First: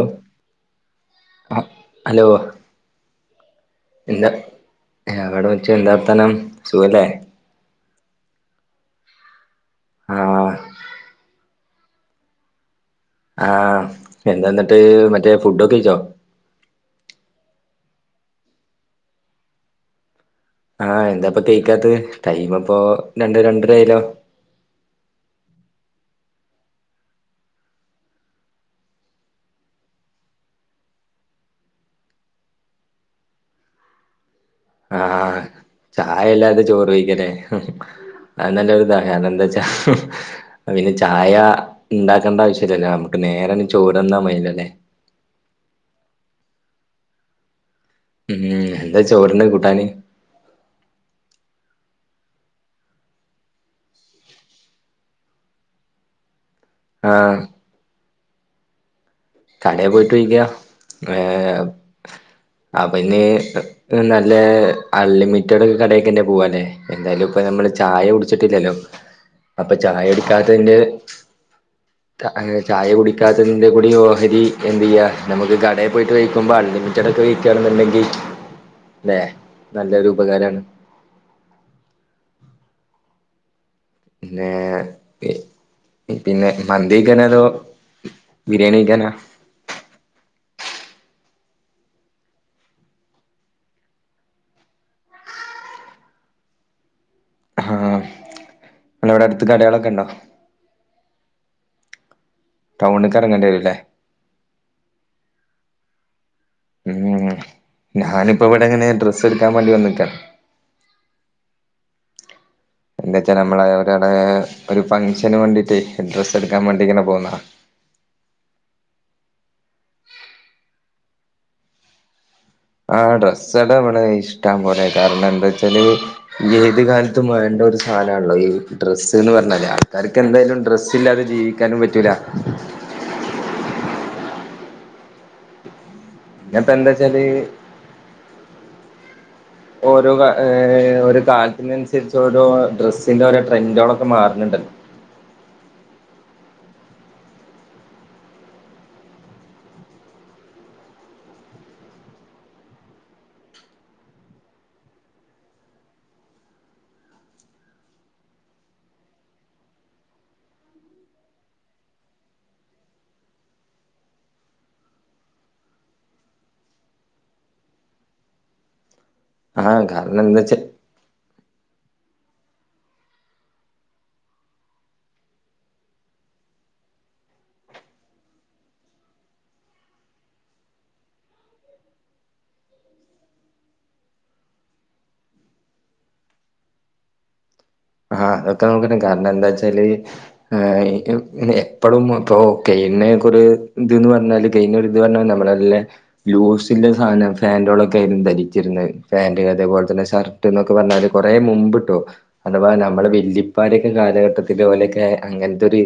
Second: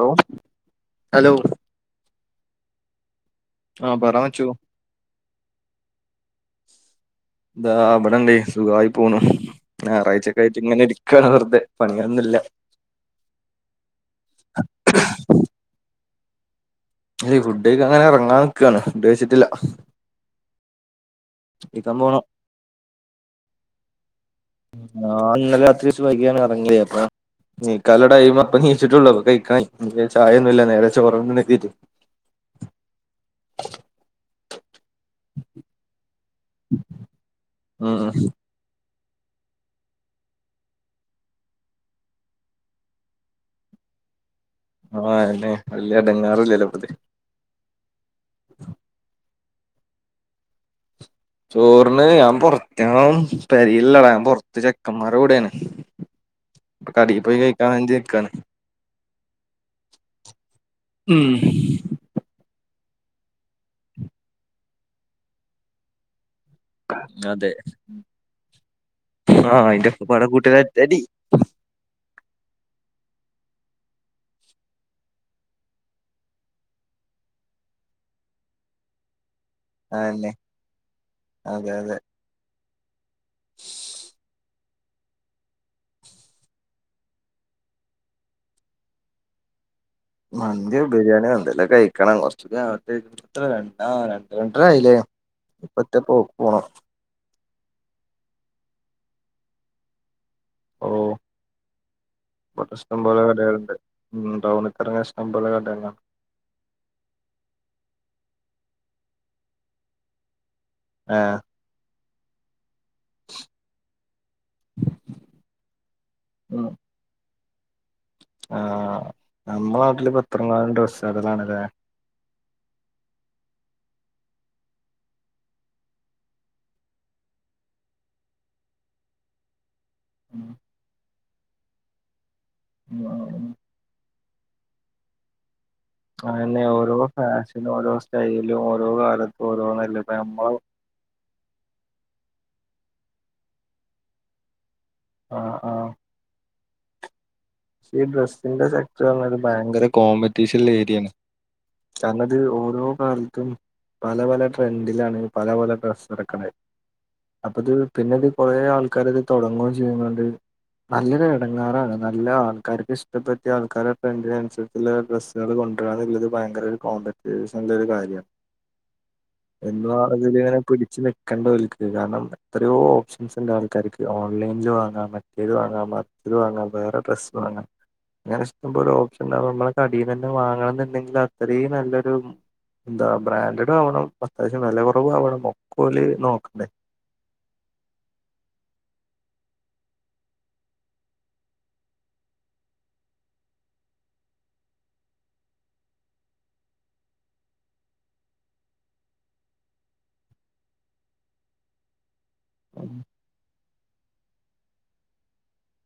ഒഹ്, ആഹ് hello? ആഹ് പറ എന്താ മച്ചു എവടെ വെച്ചു എന്താ വർത്താനം. സുഖല്ലേ? ദാ ബടെണ്ട് സുഖായി പോണൂ. ആഹ് ഞാറാഴ്ചക്കായിട്ട്ങ്ങനെ ഇരിക്കാണ് വെർതെ. പണിയൊന്ന്ല്ല. ആഹ്, എന്താന്നട്ട് മറ്റേ ഫുഡൊക്കെയ്ച്ചോ? ഏയ് ഫുഡെയ്ക്കാങ്ങനെറങ്ങാന്ക്കാണ്. ഫുഡെയ്ച്ചിട്ടില്ല. ആഹ്, എന്താപ്പകെയ്ക്കാത്തെ, പോണം ടൈമ് പ്പോ രണ്ട് രണ്ട് രായല്ലോ ഞാന്നലെ രാത്രി ർച്ച് വൈകിയാണ് എർങ്ങിയേ അപ്പോ നീക്കാല്ല ടൈമാപ്പൊ ണീച്ചിട്ടൊള്ളു. അപ്പ കയ്ക്കാൻ [unintelligible] ചായൊന്നുല്ല നേരെ ചോറുണ്ണണെത്തിട്ട് ആഹ് ചായല്ലാതെ ചോറ് കയ്ക്കാല്ലേ ഉം അത് നല്ലൊരിതാ കാരണം എന്ത്‌വെച്ചാ പിന്നെ ചായ ഇണ്ടാക്കണ്ട ആവശ്യല്ലല്ലോ നമുക്ക് നേരനി ചോറ്ന്നാ മതിയല്ലോല്ലേ ആഹ് അന്നേ വലിയ എടങ്ങേറില്ലല്ലോ അപ്പഴത്തെക്ക്‌ ഉം എന്താ ചോറിന് കൂട്ടാന് ചോറിന് ഞാൻ പൊറത്തണ് പെരിയില്ലടാ ഞാൻ പൊറത്ത് ചെക്കന്മാരുടെ കൂടെണ് പ്പ ആഹ് കടെപോയി കഴിക്കാൻ വേണ്ടി നിക്കാണ് കടെപോയ്‌ കഴിക്കാം ഉം ഏഹ് അപ്പൊ ഇന്ന് നല്ല അൺലിമിറ്റഡ് കടെക്കെ എന്നെ പോവാല്ലേ എന്തായാലും ഇപ്പൊ അതെ നമ്മള് ചായ കുടിച്ചിട്ടില്ലല്ലോ ആഹ് അപ്പൊ അയിന്റെ ചായ ഒക്കപ്പാടെ കുടിക്കാത്തതിന്റെ കൂട്ടുകാരത്തി അടി ത്ത അങ്ങനെ ചായ കുടിക്കാത്തതിന്റെ കൂടി ഓഹരി എന്ത് ചെയ്യ നമുക്ക് കടേ പോയിട്ട് കഴിക്കുമ്പ അൺലിമിറ്റ് കടെപ്പോയിരിയ്ക്കാണെന്നു ണ്ടെങ്കി അല്ലെ നല്ലൊരു അതന്നെ ഉപകാരാണ് അതെ അതെ പിന്ന പി പിന്നെ മന്തികൈക്കണെലോ ബിരിയാണി കയ്ക്കാനോ മന്തിയോ ബിരിയാണിയ എന്തേലോ കഴിക്കണം കുറച്ച്കൂടി ആവട്ടെ ത്ര രണ്ട ആഹ് രണ്ട് രണ്ടരായില്ലേ ഇപ്പ ഒറ്റ പോക്ക്‌ പോണം ങ്ങട അവിടെ അടുത്ത് കടകളൊക്കെണ്ടോ ഓഹ് ഇവിടെ ഇഷ്ടം ടൗണിക്ക് പോലെ ഇറങ്ങേണ്ടി കടകളുണ്ട് വരൂല്ലേ ഉം ടൗണിക്കിറങ്ങിയ ഇഷ്ടം പോലെ കടെണ്ടാകും ഉം ഞാനിപ്പോ ഇവിടെ ഇങ്ങനെ ഡ്രസ്സ് എടുക്കാൻ വേണ്ടി വന്നിക്ക ആഹ് എന്താ വച്ചാ നമ്മള ഒരാളെ ഒരു ഫംഗ്ഷന് വേണ്ടീട്ട് ഡ്രസ്സ് എടുക്കാൻ ഉം വേണ്ടിങ്ങനെ പോന്നതാ ആഹ് നമ്മള നാട്ടില് ഇപ്പ എത്രങ്ങാള് ഡ്രസ്സ്‌ കടകളാണല്ലേ ആഹ് ഡ്രസ്സ്കട ഇവിടെ ഇഷ്ടം പോലെ കാരണം എന്താച്ചാല് ഏത് കാലത്തും വേണ്ട ഒരു സാധനാണല്ലോ ഈ ഡ്രസ്സ്ന്ന് പറഞാല് കാർക്ക് ഉം. എന്തേലും ഡ്രസ്സ് ഇല്ലാതെ ജീവിക്കാനും പറ്റൂല്ല ഉം അതന്നെ പിന്നെപ്പ ഓരോ എന്താച്ചാല് ഫാഷനും ഓരോ സ്റ്റൈലും ഓരോ കാലത്തും ഓരോന്നല്ലേ ഓരോ ഇപ്പം ഏഹ് ഒരു കാലത്തിനനുസരിച്ച് ഓരോ ഡ്രസ്സിന്റെ ഓരോ ട്രെന്റുകളൊക്കെ മാറുന്നുണ്ടല്ലോ ആഹ് ആഹ് പക്ഷ ഈ ഡ്രസ്സിന്റെ സെക്ടർ പറഞ്ഞ ഒരു ഭയങ്കര കോമ്പറ്റീഷനിലേര്യാണ് കാരണം ഇത് ഓരോ കാലത്തും പല പല ട്രെൻഡിലാണ് പല പല ഡ്രസ്സ് ഇറക്കണ് അപ്പ അത് പിന്നെ ഇത് കൊറേ ആൾക്കാര് ഇത് തുടങ്ങുവേം ചെയ്യുന്നുണ്ട് നല്ലൊരു ഇടങ്ങേറാണ് നല്ലതാണ് ആൾക്കാർക്ക് ഇഷ്ട പെട്ടിയ ആൾക്കാടെ ട്രെഡിനനസരിുള്ള ഡ്രസ്സുക കൊണ്ടുവരാ ഭയങ്ക കോ അത്യാവശ്യം നല്ലൊരു കാര്യമാണ് ആഹ് എന്നും കാരണം അതില ഇങ്ങനെ എന്താച്ചാ പിടിച്ചു നി കണ്ടേ ഓൽക്ക് കാരണം എത്രയോ ഓപ്ഷൻസ് ഉണ്ട് ആൾക്കാർക്ക് ഓൺലൈനിൽ വാങ്ങാം മറ്റേത് വാങ്ങാം മറ്റേത് വാങ്ങാം വേറെ ഡ്രസ് സ് വാങ്ങാ അങ്ങനെ ഇഷ്ടോ ഓപ്ഷൻ ഉണ്ടാവും നമ്മളെ കടയി തന്നെ വാങ്ങണം എന്നുണ്ടെങ്കിൽ അത്രയും നല്ലൊരു എന്താ ബ്രാൻഡഡും ആവണം അത്യാവശ്യം വില കുറവ ആവണം ഒക്കെ ഓല് നോക്കണ്ടേ ആഹ് അതൊക്കെ നോക്കണം കാരണം എന്താ വെച്ചാല് എപ്പഴും ഇപ്പൊ കെയ്യുന്നെക്കൊരു ഇതന്ന് പറഞ്ഞാല് ക ഇത് പറഞ്ഞ നമ്മളല്ലെ ലൂസിന്റെ സാധനം ഫാന്റ് കളൊക്കെ ആയിരുന്നു ധരിച്ചിരുന്നത് ഫാന്റ് അതേപോലെ തന്നെ ഷർ എന്നൊക്കെ പറഞ്ഞാല് കൊറേ മുമ്പിട്ടോ അ ഉം നമ്മളെ വെലിപ്പാരൊക്കെ കാലഘട്ടത്തില് ഒലെയക്കെ അങ്ങനത്തെ ഒരു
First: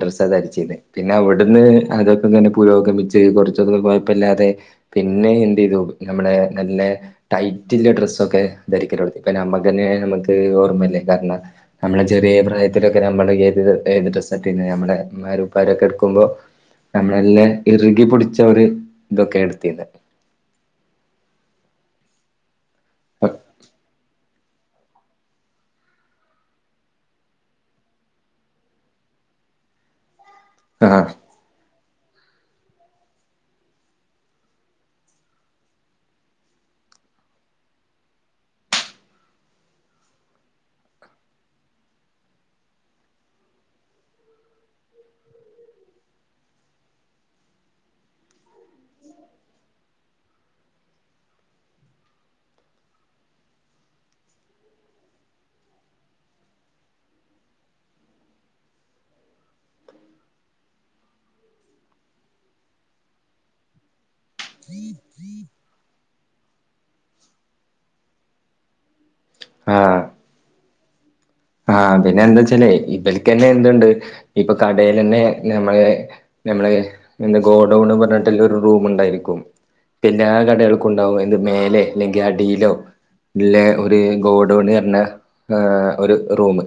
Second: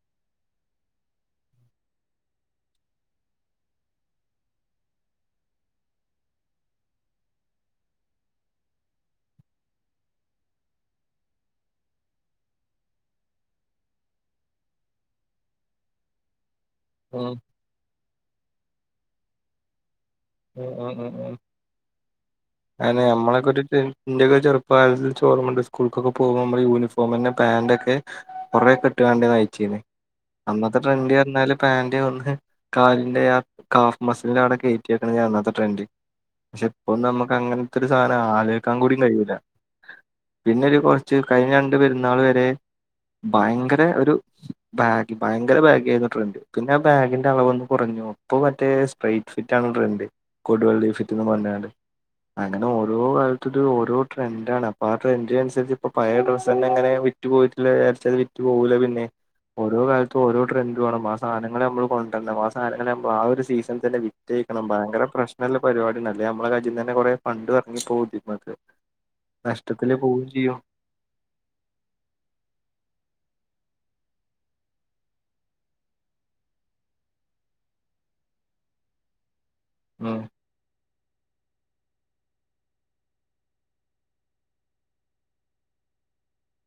ഡ്രസ്സ് അ ധരിച്ചത് പിന്നെ അവിടുന്ന് അതൊക്കെ തന്നെ പുരോഗമിച്ച് കുറച്ച ദ കുഴപ്പമില്ലാതെ പിന്നെ എന്ത് ചെയ്തു നമ്മുടെ നല്ല ടൈറ്റ് ഡ്രസ്സൊക്കെ ധരിക്കല്തുടങി ഇപ്പ നമ്മക്കനെ നമുക്ക് ഓർമ്മല്ലേ കാരണം നമ്മളെ ചെറിയ പ്രായത്തിലൊക്കെ നമ്മള് ത് എത് ഡ്രസ്സ് ആണ് ഇട്ടിരുന്നത് നമ്മളുടെഉമരും ഉപ്പരുംരൊക്കെ എടുക്കുമ്പോൾ [inaudible] നമ്മളെല്ലാം ഇറുകിപൊടിച്ചവര് ഇതൊക്കെ എടുത്തിരുന്ന് ഉം ആ ആ അെ നമ്മളൊക്കെ ഒരു ഇൻറ ചെറുപ്പകലത് ചോർമ്മണ്ട് സ്കൂൾക്കൊക്കെ പോക്പോ ള് യൂണിഫോം ഇപ്പന്നെ പാൻറ് ഒക്കെ കുറെ കിട്ടുഘണ്ട് നയിച്ചിന് അന്നത്തെ ആഹ് ട്രെൻഡ് പറഞ്ഞല്. പാന്റ് ഒന്ന് കാലിന്റെ ആ കാഫ് മസലിന്റെ അവിടെ കയറ്റിക്കുന്ന ഞൻന്നാത്തെ ട്രെൻഡ് പക്ഷെ ഇപ്പൊ നമുക്ക് അങ്ങനത്തെ ഒരു സാധനം ആല കേൾക്കാൻ കൂടിയും കഴുയുല്ല പിന്നെരു കുറച്ച് കഴിഞ്ഞ രണ്ട് പെരുന്നാൾ വരെ ഭയങ്കര ഒരു ബാഗി ഭയങ്കര ബാഗി ആായിരുന്നു ട്രെൻഡ് പിന്നെ ആ ബാഗിന്റെ അളവ് ഒന്ന് കുറഞ്ഞു അപ്പൊ മറ്റേ സ്ട്രൈറ്റ് ഫിറ്റ് ണ്ട് കോടിവെള്ളി ഫിറ്റ്ന്ന് പറഞ്ഞണ്ട് അങ്ങനെ ഓരോ കാലത്തൊ ഓോ ട്രെൻഡണ് അപ്പ ആൻഡ് അനുസരിച്ചപ്പോ പയ ഡ്രസ്ന്നെ അങ്ങെ വിറ്റ് പോയിട്ടില്ല വിച്ച അത് വിറ്റ് പോകുലേ പിന്നെ ഓരോ കാലത്തും ഓരോട്രൻഡറ് വേണം ആ സാധനൾ നമ്മ കൊണ്ടരണം ആ സധനങ്ങൾമ്മ ആ ഒരു സീസണ തന്നെ ക്കണം ഭയര പ്രശ്നമല്ല പരിപാടല്ലേ നമ്മുടെ കജ തന്നെറെേ ഫണ്ട് ഇറങ്ങി പോകും ഇതിന് നഷ്ടത്തില് പോവയും ചെയ്യും ആഹ പിന്നെ എന്താ വച്ചല് ഇവലക്ക്ന്നെ എന്തുണ്ട് ഇപ്പൊ കടൽ തന്നെ നമ്മള് നമ്മളെ എ ഗോഡൗൺന്ന് പറഞ്ഞിട്ടല്ല ഒരു റൂം ഉണ്ടായിരിക്കും ഉം എല്ലാ കടകൾക്കും ഉണ്ടാവും എന്ത് മേലെ അല്ലെങ്കിൽ അ ഡീലോ ഇല്ലെ ഒരു ഗോഡ്ണങ പറഞ്ഞ ഒരു റൂമ്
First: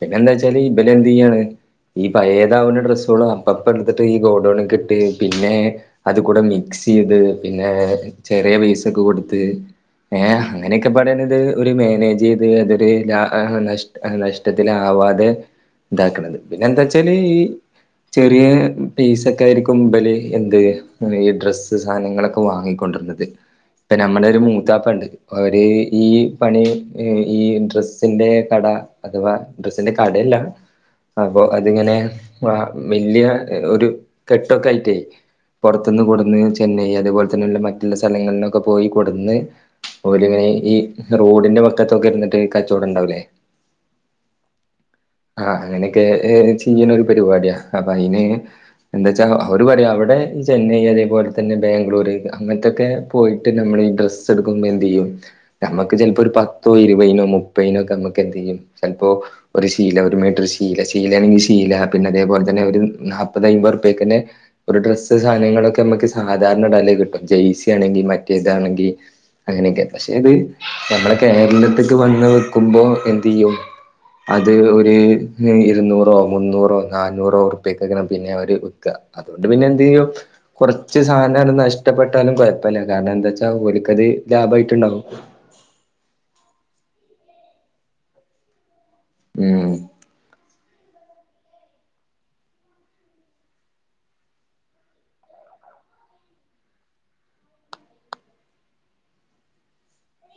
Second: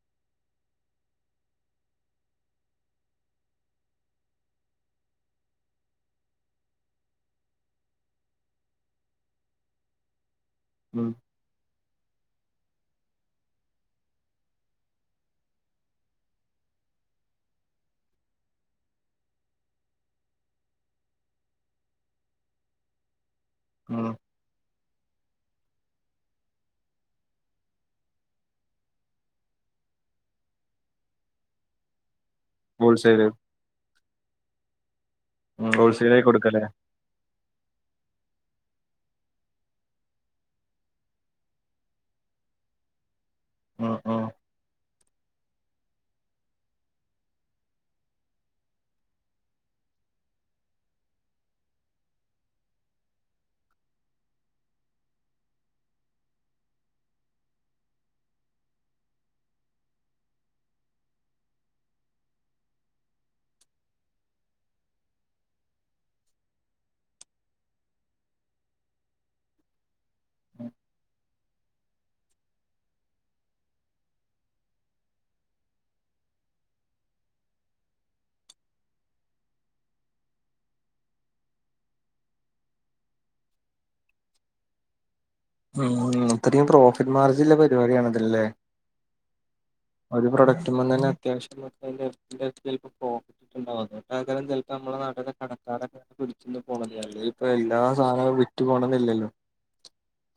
പിന്നെ എന്താ വെച്ചാല് ഈ ബല് എന്ത് ചെയ്യാണ് ഈ പയഏതാവുന്ന ഡ്രസ്സുകളും അപ്പപ്പ എടുത്തിട്ട് ഈ ഗോഡൗൺ കെ ഇട്ടി പിന്നെ അത് കൂടെ മിക്സ് ചെയ്ത് പിന്നെ ചെറിയ പേസ ഒക്കെ കൊടുത്ത്. ഏഹ് അങ്ങനെയൊക്കെ ഉം പാടൻ ഇത് ഒരു മാനേജ് ചെയ്ത് അതൊരു ല നഷ്ടത്തിലെ ആവാതെ ഇതാക്കണത് പിന്നെ എന്താ വച്ചാല് ഈ ചെറിയ പീസ ഒക്കെ ആയിരിക്കും ഇമ്പല് എന്ത് ഈ ഡ്രസ്സ് സാധനങ്ങളൊക്കെ വാങ്ങിക്കൊണ്ടിരുന്നത് ഇപ്പൊ ഉം നമ്മളൊ ഒരു മൂത്താപ്പ ഉണ്ട് അവര് ഈ പണി ഈ ഇൻട്രസിന്റെ കട അഥവാ ഡ്രസിന്റെ കടയല്ല അപ്പൊ അതിങ്ങനെ ആ വലിയ ഹോൾസെയില് ഒരു കെട്ടൊക്കെ ആയിട്ടായി പുറത്തുന്ന് ഹോൾസെയിലായി കൂടന്ന് കൊടുക്കല്ലേ ചെന്നൈ അതുപോലെ മറ്റുള്ള സ്ഥലങ്ങളിലൊക്കെ പോയി കൊടുന്ന് ലും ഇങ്ങനെ ഈ റോഡിന്റെ പക്കത്തൊക്കെ ഇരുന്നിട്ട് കച്ചവടം ഉണ്ടാവലേ ആഹ് ആഹ് ആഹ് അങ്ങനൊക്കെ ഏഹ് ചെയ്യണ ഒരു പരിപാടിയാ അപ്പൊ അയിന് എന്താച്ചാ അവർ പടയ അവിടെ ചെന്നൈ അതേപോലെതന്നെ ബാംഗ്ലൂര് അങ്ങൻത്തെക്കെ പോയിട്ട് നമ്മളീ ഡ്രസ്സൈടുക്കുമ്പോ എന്തയ്യും നമക്ക് ചിലപ്പോ ഒരു പത്തോഇരുപയിനോ മുപ്പയ്നോക്കെ നമ്മുക്ക് എന്തേലു ചിലപ്പോ ഒരു ശീല ഒരു മീറ്റർ ശീല ശീലണെങ്കിൽ ശീല പിന്ന അതേപോലെതന്നെ ഒരു നാപത് അയിമ്പുറുപ്പക്കന്നെ ഒരു ഡ്രസ്സ് സാനങ്ങളൊക്കെ മ്മക്ക് സാധാരണ ഇടലേ കിട്ടും ജേഴ്സി ആണെങ്കിൽ മറ്റേതാണെങ്കിൽ അങ്ങനെക്കെ പശെ ഇത് നമ്മടെ കേരളത്തിക്ക് വന്ന് വിക്കുമ്പോ എന്തയ്യും. അത് ഒരു ഇരുന്നൂറോ മുന്നൂറോ നന്നൂറോ ഉറിപ്പ്യക്ക പിന്നെ അവര് വിക്ക അതു പിന്നെ എന്ത്യ്യും കെറച്ച് സാനം നഷ്ടപ്പെട്ടാലും കൊയപ്പല്ല കാരണം എന്താ വച്ചാ ഒല്ക്കത് ലാഭമായിട്ടുണ്ടാവും ഉം ഇത്രയു പ്രോഫിറ്റ് മാർജള്ള പരിപാടിയാണതല്ലേ ആഹ് ഒരു പ്രൊഡക്റ്റ് തന്നെ അത്യാവശ്യ [unintelligible] ഓഹ് അതൊണ്ടാക്കാരം ചെൽപ്പം നമ്മുട നാട്ടിത്തെ കടക്കാരൊക്കെ ഇവിടെന്ന് പോണത് അല്ല ഇപ്പ എല്ലാ സാനവു വിറ്റ് പോണന്നില്ലല്ലോ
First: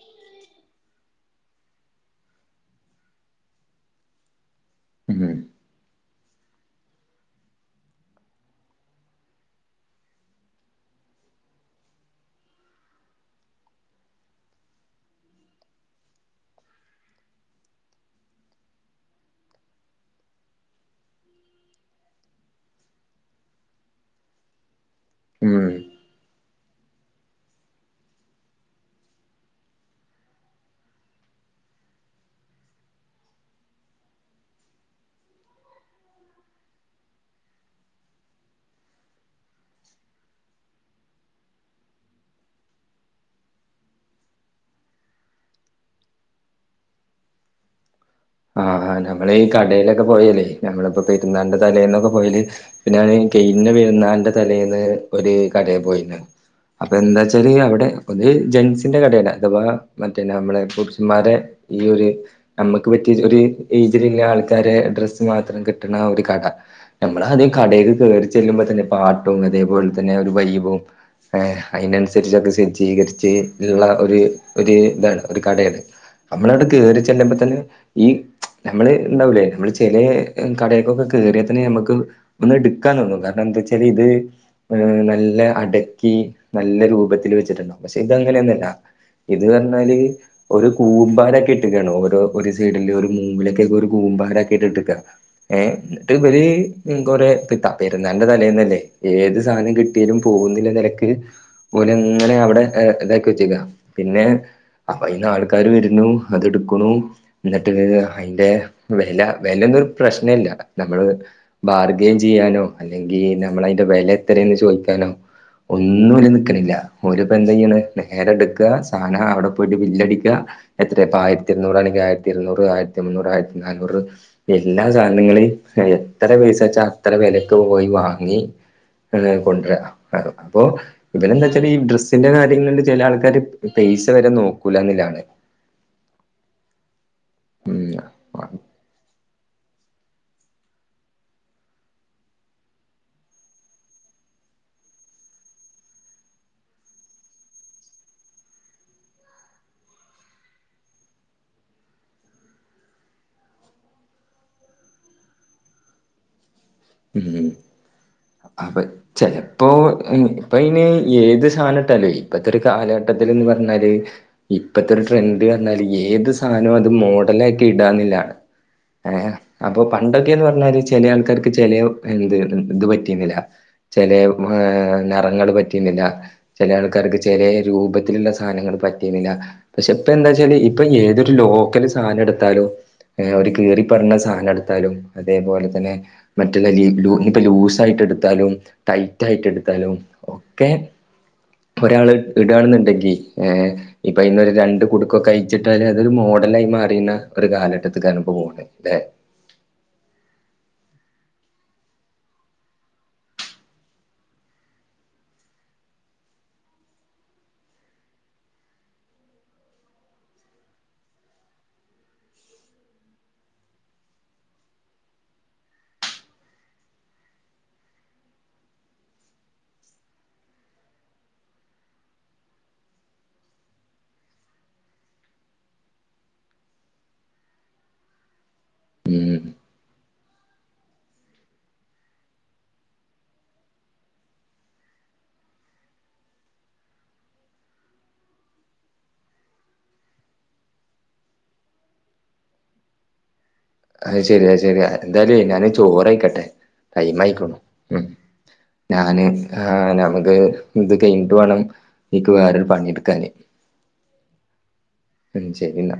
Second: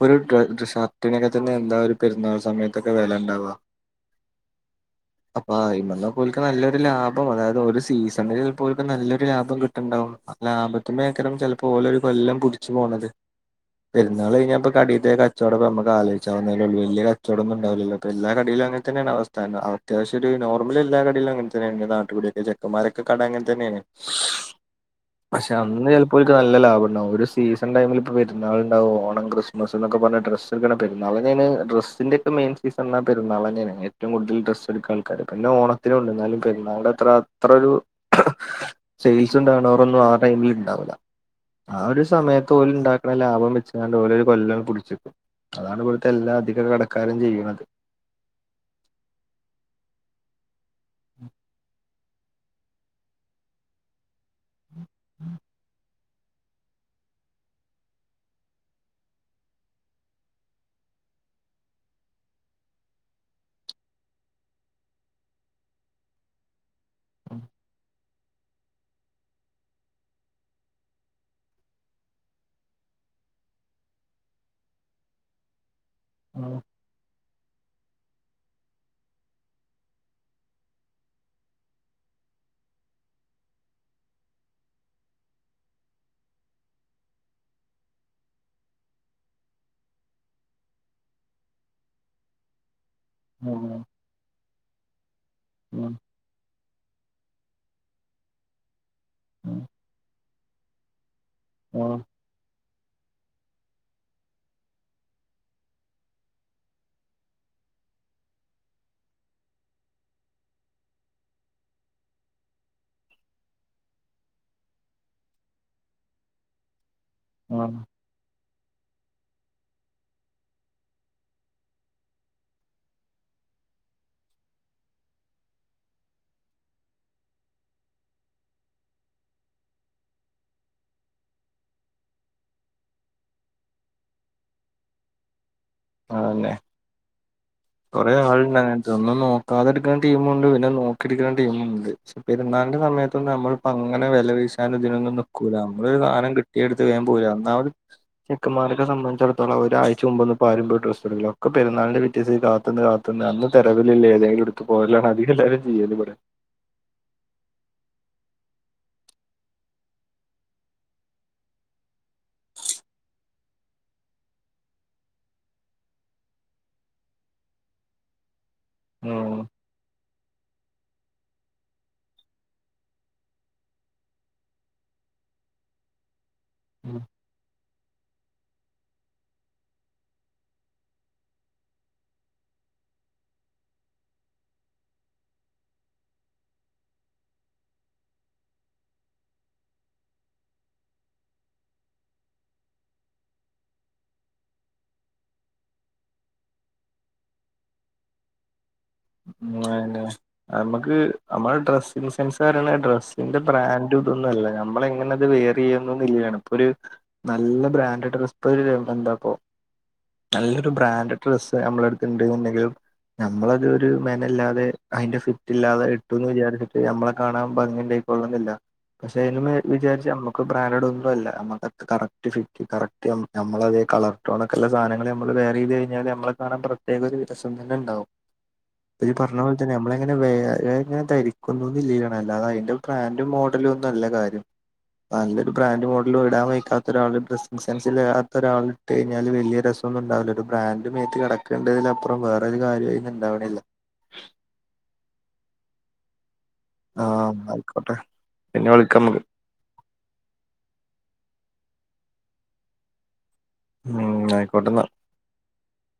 ഒരു ഡ്ര ഷർട്ടിനൊക്കെ തന്നെ എന്താ ഒരു പെരുന്നാൾ സമയത്തൊക്കെ വെലണ്ടാവ ഉം അപ്പ അയിമ്മന്നോലക്ക് നല്ലൊരു ലാഭം അതായത് ഒരു സീസണില് ഒല്ക്ക നല്ലൊരു ലാഭം കിട്ടണ്ടാവും ലാഭത്തുമ്മ ഏക്കരം ചിൽപ്പോ ഓലോരു കൊല്ലം പുടിച്ചു പോണത് പെുന്നാള് കഴിഞ്ഞപ്പ കടിത്തെ കച്ചോടം നമക്ക് ആലോചിവുന്ന വല്യ കച്ചോടൊന്നുണ്ടാവില്ലല്ലോ എല്ലാ കടിലും അങ്ങന തന്നാണ് അവസ്ഥ തന്നെ അത്യാവശ്യരു നോർമൽ എല്ലാ കടയിലും അങ്ങൻതന്നെണ് നാട്ടുകടിയൊക്ക ചെക്കമാരൊക്കെ കട അങ്ങൻതന്നെയാണ് പശെ ഉം അന്ന് ചെൽപ്പോ അപ്പോൽക്ക് നല്ല ലാഭണ്ടാവും ഒരു സീസൺ ടൈമൊക്കെ വെരുന്നാൾണ്ടാവും ഓണ ക്രിസ്മസ ന്നൊക്കെ പറഞ്ഞ ഡ്രസ് പെരുന്നാളന്നയാണ് ഡ്രസ്സിന്റെക്കെ മെയിൻ സീസണ് പെുന്നാളാന്നണ് ഏറ്റവും കൂടുതൽ ഡ്രസ്സ് എടുക്ക ആൾക്കാര് പിന്നെ ഓണത്തിന് ഉണ്ടെന്നാലും പെരുന്നാളിൻ്റെത്ര അത്രരു സെയിൽസ് ഉണ്ടണവറൊന്നും ആ ടൈമിൽ ഉണ്ടാവില്ല ആ ഒരു സമയത്ത് ഓല് ഇണ്ടാക്കണ ലാഭം വെച്ചാണ്ട് ഓലൊരു കൊല്ലം പിടിച്ചക്കും അതാണ് ഇവിടുത്തെ എല്ലാ അധികകടക്കാരും ചെയ്യണത് ആഹ് ആഹ് നമ്മള് ഈ കടയിലൊക്കെ പോയാല് നമ്മളിപ്പോ പെരുന്നാളിൻ്റെ തലേണ്ടെതലേന്നൊക്കെ പോയല് പിന്ന ഞാന് കെയിഞ്ഞ പെരുന്നാളിന്റെ തലേന്ന് ഒരു കടേ പോയിന്ന് അപ്പൊ എന്താച്ചാല് അവിടെ ഒരു ജൻസിന്റെ കടയല് അഥവാ മറ്റേന്ന നമ്മളെ പുരുഷന്മാരെ ഈ ഒരു നമ്മക്ക് നമ്മക്കു പറ്റിയ ഒരു ഏജിലുള്ള ആൾക്കാരെ ഡ്രസ്സ് മാത്ര കിട്ടണൊരു കട നമ്മള ആദ്യം കടെല് കേയറി ചെല്ലുമ്പോതന്നെ പാട്ടും അതേപോലെതന്നെ ഒരു വൈബും ഏഹ് അയിനനുസരിച്ചൊക്കെ സെജ്ജീകരിച്ച് ഇള്ള ഒരു ഒരു ഇതാണ് ഒരു കടയാണ് നമ്മളവിടെ കേറി ചെല്ലുമ്പോ തന്നെ ഈ നമ്മള് ഇണ്ടാവൂലേ നമ്മള് ചെല കടക്കൊക്കെ കേയറിയാ തന്നെ നമ്മക്ക് ഒന്ന് എടുക്കാന്നോന്നു കാരണന്താച്ചാല് ഇത് ഏഹ് നല്ല അടക്കി നല്ല രൂപത്തില് വെച്ചിട്ടുണ്ടാവും ക്ഷെ ഇത്അങ്ങനെയൊന്നുല്ല ഇതറഞ്ഞാല് ഒരു കൂമ്പാരക്കി ഇട്ട്ട്ടക്കാണ് ഓരോ സൈഡില് ഒരു മൂലക്കൊക്കെ ഒരു കൂമ്പാരാ ക്കിട്ട്ക ഏഹ് ഇതബര് കൊറ പെരുന്നാന്റെ തലേന്നല്ലേ ഏത് സാനം കിട്ടിയാലും പോന്നില്ല തെരക്ക് ഒലങ്ങന അവിടെ ഇതാക്കി വെച്ചക്ക പിന്നെ അപ്പ അയിന്ന് ആൾക്കാര് വരുന്നു അതെടക്കണു എന്നിട്ട് അയിന്റെ വെല വൊലന്നരു പ്രശ്നല്ല നമ്മള് ബാർഗയിൻ ചെയ്യാനോ അല്ലെങ്കി നമ്മള അയിന്റെ വിലത്രന്ന് ചോയിക്കാനോ ഒന്നും ഓല് നിക്കണില്ല ഒര് ഇപ്പ എന്തയ്യണ് നേരെട്ക്ക സാനം അവിടെ പോയിട്ട് ബില്ലടിക്ക എത്രയപ്പ ആയിരത്തി എണ്ണൂറാണെങ്കിൽ ആയി ഇരുന്നൂറ് ആയിരത്തി മുന്നൂറ് ആയിരത്തി നാനൂറ് എല്ലാ സാധനങ്ങള് എത്ര പൈസച്ചാ അത്ര വെലക്ക് പോയി വാങ്ങി കൊണ്ടരാ അപ്പൊ ഇവരെന്തച്ചാല് ഈ ഡ്രസ്സിന്റെ കാര്യങ്ങളിൽ ചെല ആൾക്കാാര് പെയ്സ വരെ നോക്കൂലന്നള്ളാണ് ആന്നെ ഉം കൊറെേ ആള്ണ്ട് അങ്ങനെ ഇതൊന്നും നോക്കാതെ എടുക്കണ ടീമുണ്ട് പിന്നെ നോക്കിയെടുക്കണ ടീമുണ്ട് പെരുന്നാളിന്റെ സമയത്തൊന്നും നമ്മളിപ്പോ അങ്ങന വെല വീശാൻ ഇതിനൊന്നും നക്കൂല്ല നമ്മള് ഒരു സാധനം കിട്ടും തട്ടിയെടുത്ത് വേം പോര ഒന്നാമത് ചെക്കന്മാരൊക്കെ സംബന്ധിച്ചിടത്തോളം ഒരാഴ്ച മുമ്പോന്നും ആരും പോയി ഡ്രസ്സ് എടുക്കില്ല ഒക്കെ പെരുന്നാളിന്റെ പിറ്റേസം കാത്ത് ന്ന് കാത്ത്ന്ന് അന്ന് തെരുവിൽ ഉള്ള ഏതേലും എട് ത്ത്പോരലാണ് അധിക എല്ലാരും ചെയ്യല് ഇവിടെ ഉം അതെ ചെലപ്പോ ഇപ്പ അയിന് ഏത് സധാനട്ടാലെ ഇപ്പത്തെ ഒരു കാലഘട്ടത്തില്ന്ന് പറഞ്ഞാല് ഇപ്പത്തെ ഒരു ട്രെൻഡ് പറഞ്ഞാല് ഏത് സാധനോം അത് മോഡലാക്കി ഇടാന്നില്ല ഏ അപ്പൊ പണ്ടൊക്കെന്ന് പറഞ്ഞാല് ചെല ആൾക്കാർക്ക് ചെല എന്ത് ഇത് പറ്റീന്നില്ല ചെല നെറങ്ങൾ പറ്റിന്നില്ല ചെല ഉം ആൾക്കാർക്ക് ചെലേ രൂപത്തിലുള്ള സാധനങ്ങൾ പറ്റിയുന്നില്ല പക്ഷെ ഇപ്പ എന്തച്ചാല് ഇപ്പൊ ഏതൊരു ലോക്കല് സാധനം എടുത്താലും ഏ ഒരു കീറി പറഞ്ഞ സാനം എടുത്താലും അതേപോലെ തന്നെ മറ്റുള്ള ലീ ഇപ്പ ലൂസ് ആയിട്ട് എടുത്താലും ടൈറ്റ് ആയിട്ട് എടുത്താലും ഒക്കെ ഒരാള് ഇടാണ്ന്നുണ്ടെങ്കി ഏ ഇപ്പൊ ഇന്നൊരു രണ്ട് കുടുക്കൊക്കെ അയിച്ചിട്ടാല് അതൊരു മോഡലായി മാറിയുന്ന ഒരു കാലഘട്ടത്തിക്കാണ് ഇപ്പൊ പോണത് [unintelligible] അതന്നെ നമക്ക് നമ്മള് ഡ്രസ്സിങ്ങ് സെൻസ് പറയണ ഡ്രസ്സിന്റെ ബ്രാൻഡ് ഇതൊന്നല്ല നമ്മള് എങ്ങനത് വെ [unintelligible] ഇപ്പൊ ഒരു നല്ല ബ്രാൻഡഡ് [unintelligible] എന്താക്കൊ നല്ലൊരു ബ്രാൻഡഡ് ഡ്രസ്സ് നമ്മള അടുത്ത്ന്ന്ണ്ടെങ്കിലും നമ്മളൊരു ഒരു മെനല്ലാതെ അതിന്റെ ഫിറ്റ് ഇല്ലാതെ ഇട്ടുന്ന് വിചാരിച്ചിട്ട് നമ്മളെ കാണാൻ ഭംഗി ഉണ്ടായിക്കൊളണന്നില്ല പക്ഷെ അതും വിചാരിച്ച് നമ്മക്ക് ബ്രാന്റഡ് ഒന്നല്ല നമ്മക്ക് കറക്റ്റ് ഫിറ്റ് കറക്റ്റ് നമ്മളതേ കളർടോൺ ഒക്കെള്ള സാധനങ്ങള് നമ്മള് വേയറെയ്ത് കയിഞ്ഞാല് നമ്മളെ കാണാൻ പ്രത്യേക ഒരു രസം തന്നെ ഉണ്ടാവും ഈ ഉം പറഞ്ഞ പോലെ തന്നെ നമ്മളെങ്ങനെ വേയ്റെങ്ങനെ ധരിക്കുന്നുന്നില്ലേണ് അല്ലാതെ അതിന്റെ ബ്രാൻഡും മോഡ [unintelligible] നല്ല കാര്യം നല്ലൊരു ബ്രാൻഡ് മോഡല് ഇടാൻ വയിക്കാത്ത ഒരാള് ഡ്രസ്സിങ് സെൻസില്ലാത്ത ഒരാള് ഇട്ട് കയിഞ്ഞാലും വല്യ രസൊന്ന്ണ്ടാവില്ല ഒരു ബ്രാന്റ് മേത്ത് കെടക്ക്ണ്ടന്നതിലപ്പറും വേറൊരു കാര്യവും അതിന്ന് ഉണ്ടാവണില്ല. അത് ശരിയ ശെരിയ എന്തായാലും ഞാനെ ചോറയിക്കട്ടെ ടൈം ആഹ് ആയിക്കണു ആയിക്കോട്ടെ പിന്നെ വിളിക്കാം നമുക്ക് ഞാന് ആ നമുക്ക് ഇത് കയിഞ്ഞിട്ട് വേണം ഇക്ക് വേറൊരു പണിയെടുക്കാന് ഉം ആയിക്കോട്ടന്ന ഉം ശരിന്ന